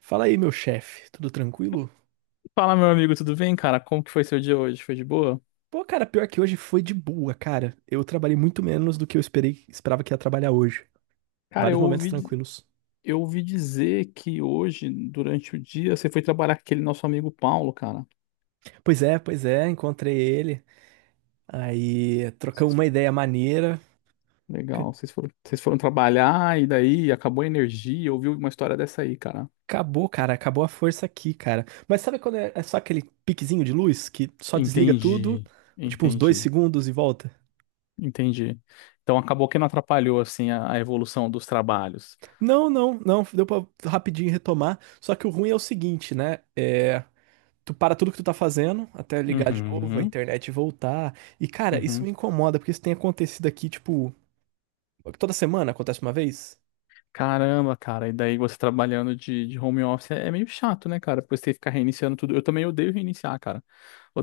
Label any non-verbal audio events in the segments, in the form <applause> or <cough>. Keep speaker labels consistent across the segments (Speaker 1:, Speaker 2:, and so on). Speaker 1: Fala aí, meu chefe, tudo tranquilo?
Speaker 2: Fala, meu amigo, tudo bem, cara? Como que foi seu dia hoje? Foi de boa?
Speaker 1: Pô, cara, pior que hoje foi de boa, cara. Eu trabalhei muito menos do que eu esperava que ia trabalhar hoje.
Speaker 2: Cara,
Speaker 1: Vários momentos tranquilos.
Speaker 2: eu ouvi dizer que hoje, durante o dia, você foi trabalhar com aquele nosso amigo Paulo, cara.
Speaker 1: Pois é, encontrei ele. Aí trocamos
Speaker 2: Vocês-
Speaker 1: uma ideia maneira. Ca-
Speaker 2: Legal, vocês foram trabalhar e daí acabou a energia. Eu ouvi uma história dessa aí, cara.
Speaker 1: Acabou, cara, acabou a força aqui, cara. Mas sabe quando é só aquele piquezinho de luz que só desliga tudo,
Speaker 2: Entendi,
Speaker 1: tipo uns dois
Speaker 2: entendi,
Speaker 1: segundos e volta?
Speaker 2: entendi. Então acabou que não atrapalhou, assim, a evolução dos trabalhos.
Speaker 1: Não, não, não, deu pra rapidinho retomar. Só que o ruim é o seguinte, né? É. Tu para tudo que tu tá fazendo, até ligar de novo, a
Speaker 2: Uhum,
Speaker 1: internet voltar. E, cara, isso
Speaker 2: uhum.
Speaker 1: me incomoda, porque isso tem acontecido aqui, tipo, toda semana acontece uma vez?
Speaker 2: Caramba, cara, e daí você trabalhando de home office é meio chato, né, cara? Depois tem que ficar reiniciando tudo. Eu também odeio reiniciar, cara.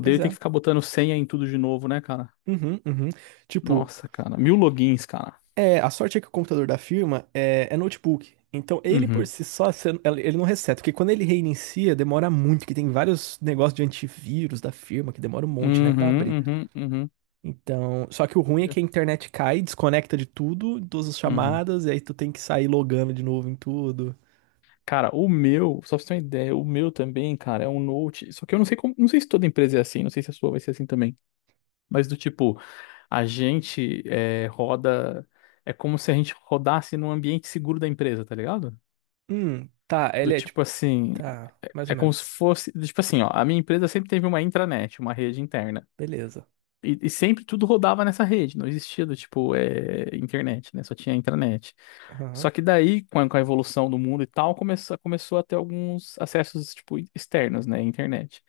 Speaker 1: Pois
Speaker 2: ter que
Speaker 1: é.
Speaker 2: ficar botando senha em tudo de novo, né, cara?
Speaker 1: Uhum, uhum. Tipo,
Speaker 2: Nossa, cara. Mil logins, cara.
Speaker 1: é, a sorte é que o computador da firma é notebook. Então, ele por
Speaker 2: Uhum.
Speaker 1: si só, ele não reseta, porque quando ele reinicia, demora muito, que tem vários negócios de antivírus da firma, que demora um monte, né, pra abrir.
Speaker 2: Uhum, uhum, uhum.
Speaker 1: Então, só que o ruim é
Speaker 2: Eu-
Speaker 1: que a internet cai, desconecta de tudo, todas as
Speaker 2: uhum.
Speaker 1: chamadas, e aí tu tem que sair logando de novo em tudo.
Speaker 2: Cara, o meu, só pra você ter uma ideia, o meu também, cara, é um Note. Só que eu não sei como, não sei se toda empresa é assim, não sei se a sua vai ser assim também. Mas do tipo, a gente é, roda. É como se a gente rodasse num ambiente seguro da empresa, tá ligado?
Speaker 1: Tá,
Speaker 2: Do
Speaker 1: ele é
Speaker 2: tipo
Speaker 1: tipo.
Speaker 2: assim,
Speaker 1: Tá,
Speaker 2: é
Speaker 1: mais
Speaker 2: é
Speaker 1: ou
Speaker 2: como se
Speaker 1: menos.
Speaker 2: fosse, tipo assim, ó, a minha empresa sempre teve uma intranet, uma rede interna.
Speaker 1: Beleza.
Speaker 2: E sempre tudo rodava nessa rede, não existia do tipo é, internet, né? Só tinha intranet. Só
Speaker 1: Aham,
Speaker 2: que daí, com a evolução do mundo e tal, começou a ter alguns acessos tipo externos, né? Internet.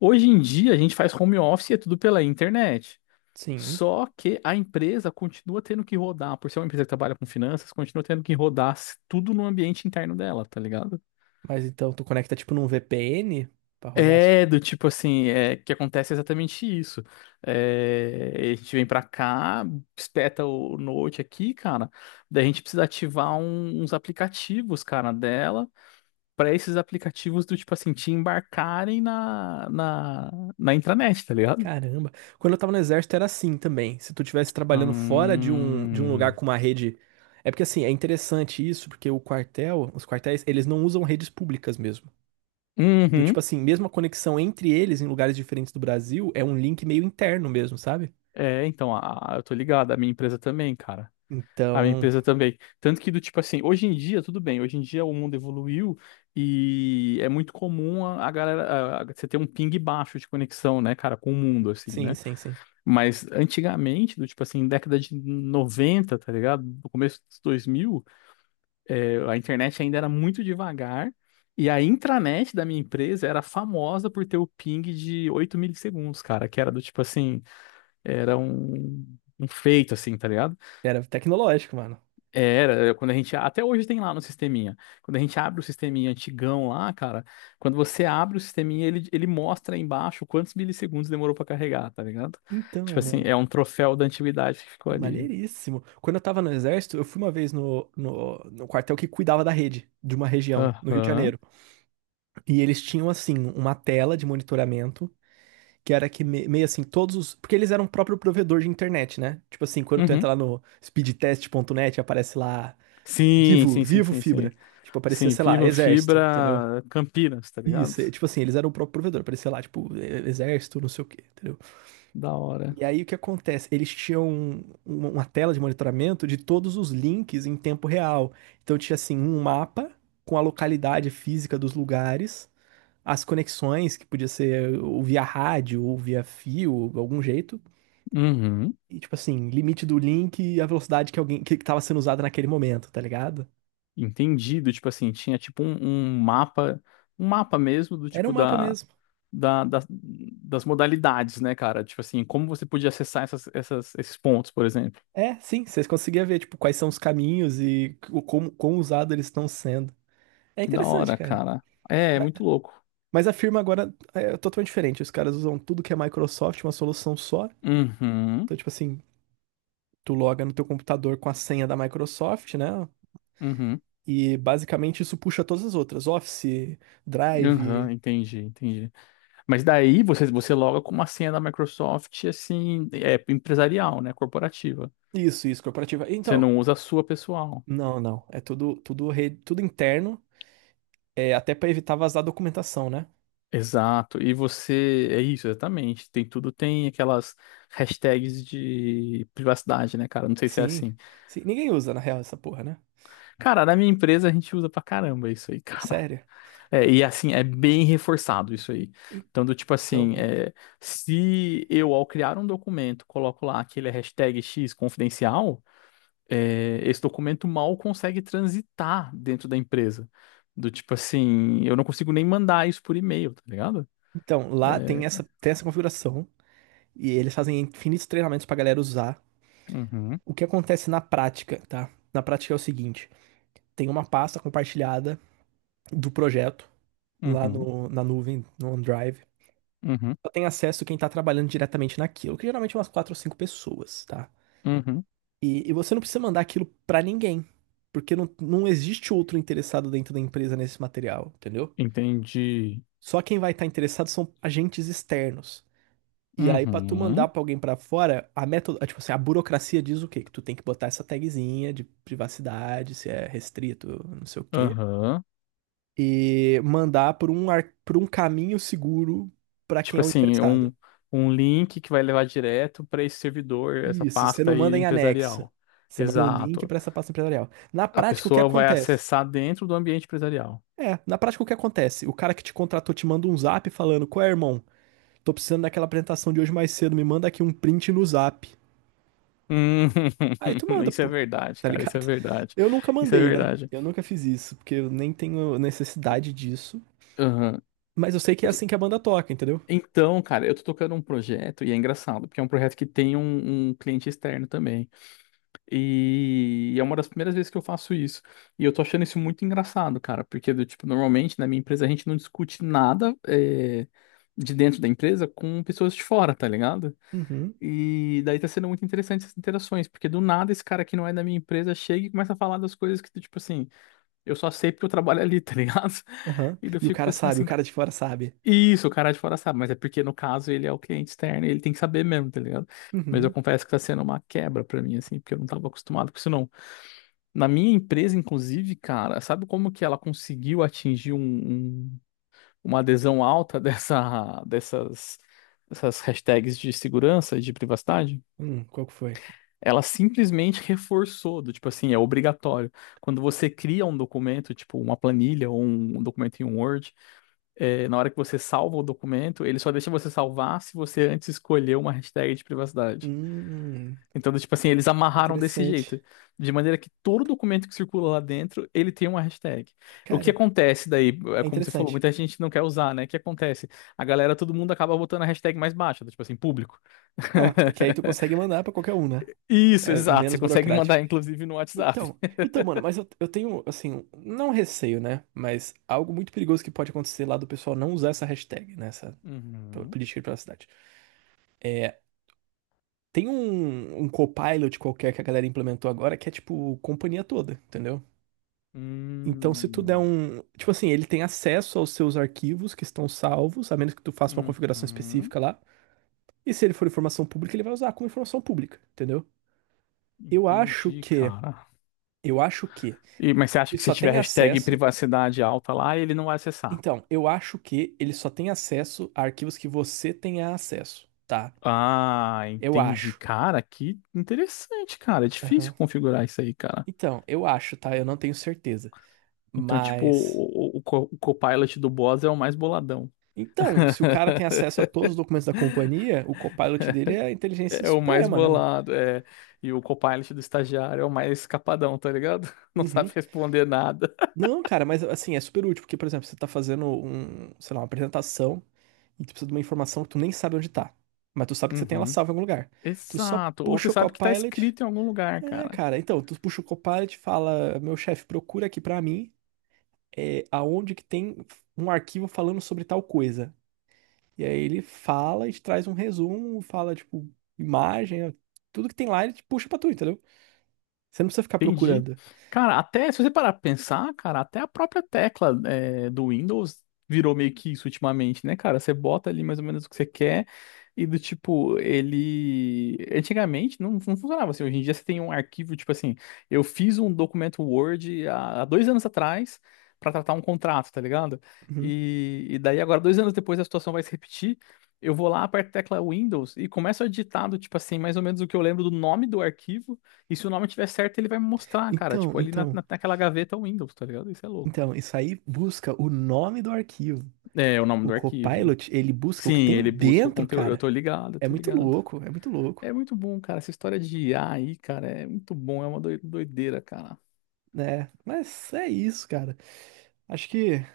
Speaker 2: Hoje em dia a gente faz home office e é tudo pela internet.
Speaker 1: sim.
Speaker 2: Só que a empresa continua tendo que rodar, por ser uma empresa que trabalha com finanças, continua tendo que rodar tudo no ambiente interno dela, tá ligado?
Speaker 1: Mas então tu conecta tipo num VPN pra rodar.
Speaker 2: É, do tipo assim, é que acontece exatamente isso. É, a gente vem pra cá, espeta o Note aqui, cara. Daí a gente precisa ativar uns aplicativos, cara, dela, pra esses aplicativos do tipo assim, te embarcarem na intranet, tá ligado?
Speaker 1: Caramba. Quando eu tava no exército era assim também. Se tu estivesse trabalhando fora de um lugar
Speaker 2: Hum,
Speaker 1: com uma rede. É porque assim, é interessante isso, porque o quartel, os quartéis, eles não usam redes públicas mesmo. Do tipo
Speaker 2: uhum.
Speaker 1: assim, mesmo a conexão entre eles em lugares diferentes do Brasil é um link meio interno mesmo, sabe?
Speaker 2: É, então, eu tô ligado, a minha empresa também, cara. A minha
Speaker 1: Então,
Speaker 2: empresa também. Tanto que do tipo assim, hoje em dia, tudo bem, hoje em dia o mundo evoluiu e é muito comum a galera, você ter um ping baixo de conexão, né, cara, com o mundo, assim,
Speaker 1: sim,
Speaker 2: né?
Speaker 1: sim, sim.
Speaker 2: Mas antigamente, do tipo assim, década de 90 tá ligado? No começo dos 2000, a internet ainda era muito devagar e a intranet da minha empresa era famosa por ter o ping de 8 milissegundos, cara, que era do tipo assim, era um feito, assim, tá ligado?
Speaker 1: Era tecnológico, mano.
Speaker 2: Era, é, quando a gente. Até hoje tem lá no sisteminha. Quando a gente abre o sisteminha antigão lá, cara, quando você abre o sisteminha, ele mostra aí embaixo quantos milissegundos demorou pra carregar, tá ligado? Tipo
Speaker 1: Então,
Speaker 2: assim,
Speaker 1: mano.
Speaker 2: é um troféu da antiguidade que ficou ali.
Speaker 1: Maneiríssimo. Quando eu tava no exército, eu fui uma vez no, no quartel que cuidava da rede de uma região, no Rio de
Speaker 2: Aham.
Speaker 1: Janeiro. E eles tinham, assim, uma tela de monitoramento, que era meio assim, todos os. Porque eles eram o próprio provedor de internet, né? Tipo assim, quando tu
Speaker 2: Uhum.
Speaker 1: entra lá no speedtest.net, aparece lá,
Speaker 2: Sim,
Speaker 1: vivo,
Speaker 2: sim, sim,
Speaker 1: vivo
Speaker 2: sim, sim.
Speaker 1: fibra. Tipo, aparecia,
Speaker 2: Sim,
Speaker 1: sei lá,
Speaker 2: Vivo
Speaker 1: exército, entendeu?
Speaker 2: Fibra Campinas, tá
Speaker 1: Isso,
Speaker 2: ligado?
Speaker 1: é, tipo assim, eles eram o próprio provedor, aparecia lá, tipo, exército, não sei o quê, entendeu?
Speaker 2: Da hora.
Speaker 1: E aí o que acontece? Eles tinham uma tela de monitoramento de todos os links em tempo real. Então tinha assim um mapa com a localidade física dos lugares, as conexões que podia ser ou via rádio ou via fio, ou de algum jeito,
Speaker 2: Uhum.
Speaker 1: e tipo assim, limite do link e a velocidade que alguém que estava sendo usada naquele momento, tá ligado?
Speaker 2: Entendido, tipo assim, tinha tipo um, um mapa, um mapa mesmo do
Speaker 1: Era um
Speaker 2: tipo
Speaker 1: mapa mesmo.
Speaker 2: das modalidades, né, cara? Tipo assim, como você podia acessar essas, esses pontos, por exemplo.
Speaker 1: É, sim, vocês conseguiam ver tipo quais são os caminhos e o como quão usados eles estão sendo. É
Speaker 2: Que da
Speaker 1: interessante,
Speaker 2: hora,
Speaker 1: cara.
Speaker 2: cara. É, é muito louco.
Speaker 1: Mas a firma agora é totalmente diferente. Os caras usam tudo que é Microsoft, uma solução só.
Speaker 2: Uhum,
Speaker 1: Então, tipo assim, tu loga no teu computador com a senha da Microsoft, né?
Speaker 2: uhum,
Speaker 1: E basicamente isso puxa todas as outras. Office, Drive,
Speaker 2: uhum, entendi, entendi. Mas daí você, loga com uma senha da Microsoft, assim, é empresarial, né, corporativa.
Speaker 1: isso, corporativa.
Speaker 2: Você
Speaker 1: Então,
Speaker 2: não usa a sua pessoal.
Speaker 1: não, não. É tudo, tudo, rede, tudo interno. É até pra evitar vazar documentação, né?
Speaker 2: Exato, e você, é isso, exatamente. Tem tudo, tem aquelas hashtags de privacidade, né, cara? Não sei se é
Speaker 1: Sim.
Speaker 2: assim.
Speaker 1: Sim. Ninguém usa, na real, essa porra, né?
Speaker 2: Cara, na minha empresa a gente usa pra caramba isso aí, <laughs>
Speaker 1: É
Speaker 2: cara.
Speaker 1: sério?
Speaker 2: É, e assim, é bem reforçado isso aí. Então, do tipo
Speaker 1: Então,
Speaker 2: assim,
Speaker 1: mano.
Speaker 2: é, se eu, ao criar um documento, coloco lá que ele é hashtag X confidencial, é, esse documento mal consegue transitar dentro da empresa. Do tipo assim, eu não consigo nem mandar isso por e-mail, tá ligado?
Speaker 1: Então, lá
Speaker 2: É,
Speaker 1: tem essa configuração. E eles fazem infinitos treinamentos pra galera usar.
Speaker 2: uhum,
Speaker 1: O que acontece na prática, tá? Na prática é o seguinte: tem uma pasta compartilhada do projeto lá
Speaker 2: uhum,
Speaker 1: no, na nuvem, no OneDrive.
Speaker 2: uhum,
Speaker 1: Só tem acesso quem está trabalhando diretamente naquilo, que geralmente é umas quatro ou cinco pessoas, tá?
Speaker 2: uhum.
Speaker 1: E você não precisa mandar aquilo para ninguém, porque não existe outro interessado dentro da empresa nesse material, entendeu?
Speaker 2: Entendi.
Speaker 1: Só quem vai estar tá interessado são agentes externos. E aí, pra tu mandar
Speaker 2: Uhum,
Speaker 1: pra alguém pra fora, a método, tipo assim, a burocracia diz o quê? Que tu tem que botar essa tagzinha de privacidade, se é restrito, não sei o quê,
Speaker 2: aham.
Speaker 1: e mandar por por um caminho seguro pra quem
Speaker 2: Tipo
Speaker 1: é o
Speaker 2: assim,
Speaker 1: interessado.
Speaker 2: um, link que vai levar direto para esse servidor, essa
Speaker 1: Isso, você
Speaker 2: pasta
Speaker 1: não manda
Speaker 2: aí
Speaker 1: em anexo.
Speaker 2: empresarial.
Speaker 1: Você manda um link
Speaker 2: Exato.
Speaker 1: pra essa pasta empresarial. Na
Speaker 2: A
Speaker 1: prática, o que
Speaker 2: pessoa vai
Speaker 1: acontece?
Speaker 2: acessar dentro do ambiente empresarial.
Speaker 1: É, na prática, o que acontece? O cara que te contratou te manda um zap falando: Qual é, irmão? Tô precisando daquela apresentação de hoje mais cedo, me manda aqui um print no zap.
Speaker 2: Hum,
Speaker 1: Aí tu
Speaker 2: <laughs>
Speaker 1: manda,
Speaker 2: isso é
Speaker 1: pô,
Speaker 2: verdade,
Speaker 1: tá
Speaker 2: cara. Isso é
Speaker 1: ligado?
Speaker 2: verdade.
Speaker 1: Eu nunca
Speaker 2: Isso é
Speaker 1: mandei, né?
Speaker 2: verdade.
Speaker 1: Eu nunca fiz isso, porque eu nem tenho necessidade disso.
Speaker 2: Aham.
Speaker 1: Mas eu sei que é
Speaker 2: Eu tô-
Speaker 1: assim que a banda toca, entendeu?
Speaker 2: Então, cara, eu tô tocando um projeto e é engraçado, porque é um projeto que tem um cliente externo também. E é uma das primeiras vezes que eu faço isso. E eu tô achando isso muito engraçado, cara, porque do tipo, normalmente na minha empresa a gente não discute nada é, de dentro da empresa com pessoas de fora, tá ligado?
Speaker 1: Uhum,
Speaker 2: E daí tá sendo muito interessante essas interações, porque do nada esse cara que não é da minha empresa chega e começa a falar das coisas que, tipo assim, eu só sei porque eu trabalho ali, tá ligado? <laughs>
Speaker 1: aham.
Speaker 2: E daí eu
Speaker 1: E o
Speaker 2: fico
Speaker 1: cara
Speaker 2: pensando
Speaker 1: sabe, o
Speaker 2: assim,
Speaker 1: cara de fora sabe.
Speaker 2: isso, o cara de fora sabe, mas é porque no caso ele é o cliente externo e ele tem que saber mesmo, tá ligado? Mas eu
Speaker 1: Uhum.
Speaker 2: confesso que tá sendo uma quebra pra mim, assim, porque eu não tava acostumado com isso, não. Na minha empresa, inclusive, cara, sabe como que ela conseguiu atingir uma adesão alta <laughs> dessas hashtags de segurança e de privacidade?
Speaker 1: Qual que foi?
Speaker 2: Ela simplesmente reforçou, do tipo assim, é obrigatório. Quando você cria um documento, tipo uma planilha ou um documento em um Word, é, na hora que você salva o documento, ele só deixa você salvar se você antes escolher uma hashtag de privacidade.
Speaker 1: Hum,
Speaker 2: Então, tipo assim, eles amarraram desse
Speaker 1: interessante.
Speaker 2: jeito. De maneira que todo documento que circula lá dentro, ele tem uma hashtag. O que
Speaker 1: Cara,
Speaker 2: acontece daí, é
Speaker 1: é
Speaker 2: como você falou,
Speaker 1: interessante.
Speaker 2: muita gente não quer usar, né? O que acontece? A galera, todo mundo acaba botando a hashtag mais baixa, tipo assim, público.
Speaker 1: Ah, porque aí tu consegue
Speaker 2: <laughs>
Speaker 1: mandar pra qualquer um, né?
Speaker 2: Isso,
Speaker 1: É
Speaker 2: exato. Você
Speaker 1: menos
Speaker 2: consegue
Speaker 1: burocrático.
Speaker 2: mandar, inclusive, no WhatsApp.
Speaker 1: Então, mano, mas eu tenho, assim, não receio, né? Mas algo muito perigoso que pode acontecer lá do pessoal não usar essa hashtag, né? Essa
Speaker 2: Uhum.
Speaker 1: política de privacidade. É, tem um Copilot qualquer que a galera implementou agora que é tipo companhia toda, entendeu? Então, se tu der
Speaker 2: Hum.
Speaker 1: um. Tipo assim, ele tem acesso aos seus arquivos que estão salvos, a menos que tu faça uma configuração
Speaker 2: Uhum.
Speaker 1: específica lá. E se ele for informação pública, ele vai usar como informação pública, entendeu? Eu acho
Speaker 2: Entendi,
Speaker 1: que.
Speaker 2: cara.
Speaker 1: Eu acho que
Speaker 2: E, mas você acha
Speaker 1: ele
Speaker 2: que se
Speaker 1: só
Speaker 2: tiver
Speaker 1: tem
Speaker 2: hashtag
Speaker 1: acesso.
Speaker 2: privacidade alta lá, ele não vai acessar?
Speaker 1: Então, eu acho que ele só tem acesso a arquivos que você tenha acesso, tá?
Speaker 2: Ah,
Speaker 1: Eu
Speaker 2: entendi.
Speaker 1: acho.
Speaker 2: Cara, que interessante, cara. É difícil
Speaker 1: Aham.
Speaker 2: configurar isso aí, cara.
Speaker 1: Então, eu acho, tá? Eu não tenho certeza.
Speaker 2: Então, tipo,
Speaker 1: Mas.
Speaker 2: o Copilot do boss é o mais boladão.
Speaker 1: Então, se o cara tem
Speaker 2: <laughs>
Speaker 1: acesso a todos os documentos da companhia, o Copilot dele é a inteligência
Speaker 2: É o mais
Speaker 1: suprema, né, mano?
Speaker 2: bolado, é. E o Copilot do estagiário é o mais capadão, tá ligado? <laughs> Não
Speaker 1: Uhum.
Speaker 2: sabe responder nada.
Speaker 1: Não, cara, mas assim, é super útil, porque, por exemplo, você tá fazendo um, sei lá, uma apresentação e tu precisa de uma informação que tu nem sabe onde tá. Mas tu sabe que você tem ela
Speaker 2: Uhum.
Speaker 1: salva em algum lugar. Tu só
Speaker 2: Exato. Ou você
Speaker 1: puxa o
Speaker 2: sabe que tá
Speaker 1: Copilot.
Speaker 2: escrito em algum lugar,
Speaker 1: É,
Speaker 2: cara.
Speaker 1: cara, então, tu puxa o Copilot, fala, meu chefe, procura aqui pra mim, é, aonde que tem um arquivo falando sobre tal coisa. E aí ele fala e te traz um resumo, fala, tipo, imagem, tudo que tem lá ele te puxa pra tu, entendeu? Você não precisa ficar
Speaker 2: Entendi.
Speaker 1: procurando.
Speaker 2: Cara, até se você parar pra pensar, cara, até a própria tecla é, do Windows virou meio que isso ultimamente, né, cara? Você bota ali mais ou menos o que você quer e do tipo, ele. Antigamente não, não funcionava assim. Hoje em dia você tem um arquivo, tipo assim, eu fiz um documento Word há, há, 2 anos atrás pra tratar um contrato, tá ligado?
Speaker 1: Uhum.
Speaker 2: E daí agora, 2 anos depois, a situação vai se repetir. Eu vou lá, aperto a tecla Windows e começo a digitar do tipo assim, mais ou menos o que eu lembro do nome do arquivo. E se o nome tiver certo, ele vai me mostrar, cara.
Speaker 1: Então,
Speaker 2: Tipo, ali
Speaker 1: então,
Speaker 2: naquela gaveta Windows, tá ligado? Isso é louco.
Speaker 1: então, isso aí busca o nome do arquivo.
Speaker 2: É, é o nome
Speaker 1: O
Speaker 2: do arquivo.
Speaker 1: Copilot, ele busca o que
Speaker 2: Sim,
Speaker 1: tem
Speaker 2: ele busca o
Speaker 1: dentro,
Speaker 2: conteúdo. Eu
Speaker 1: cara.
Speaker 2: tô ligado, eu
Speaker 1: É
Speaker 2: tô
Speaker 1: muito
Speaker 2: ligado.
Speaker 1: louco, é muito louco,
Speaker 2: É muito bom, cara. Essa história de IA aí, cara, é muito bom. É uma doideira, cara.
Speaker 1: né? Mas é isso, cara. Acho que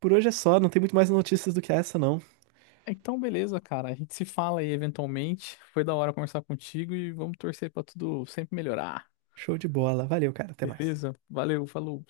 Speaker 1: por hoje é só, não tem muito mais notícias do que essa, não.
Speaker 2: Então, beleza, cara. A gente se fala aí eventualmente. Foi da hora conversar contigo e vamos torcer pra tudo sempre melhorar.
Speaker 1: Show de bola. Valeu, cara. Até mais.
Speaker 2: Beleza? Valeu, falou.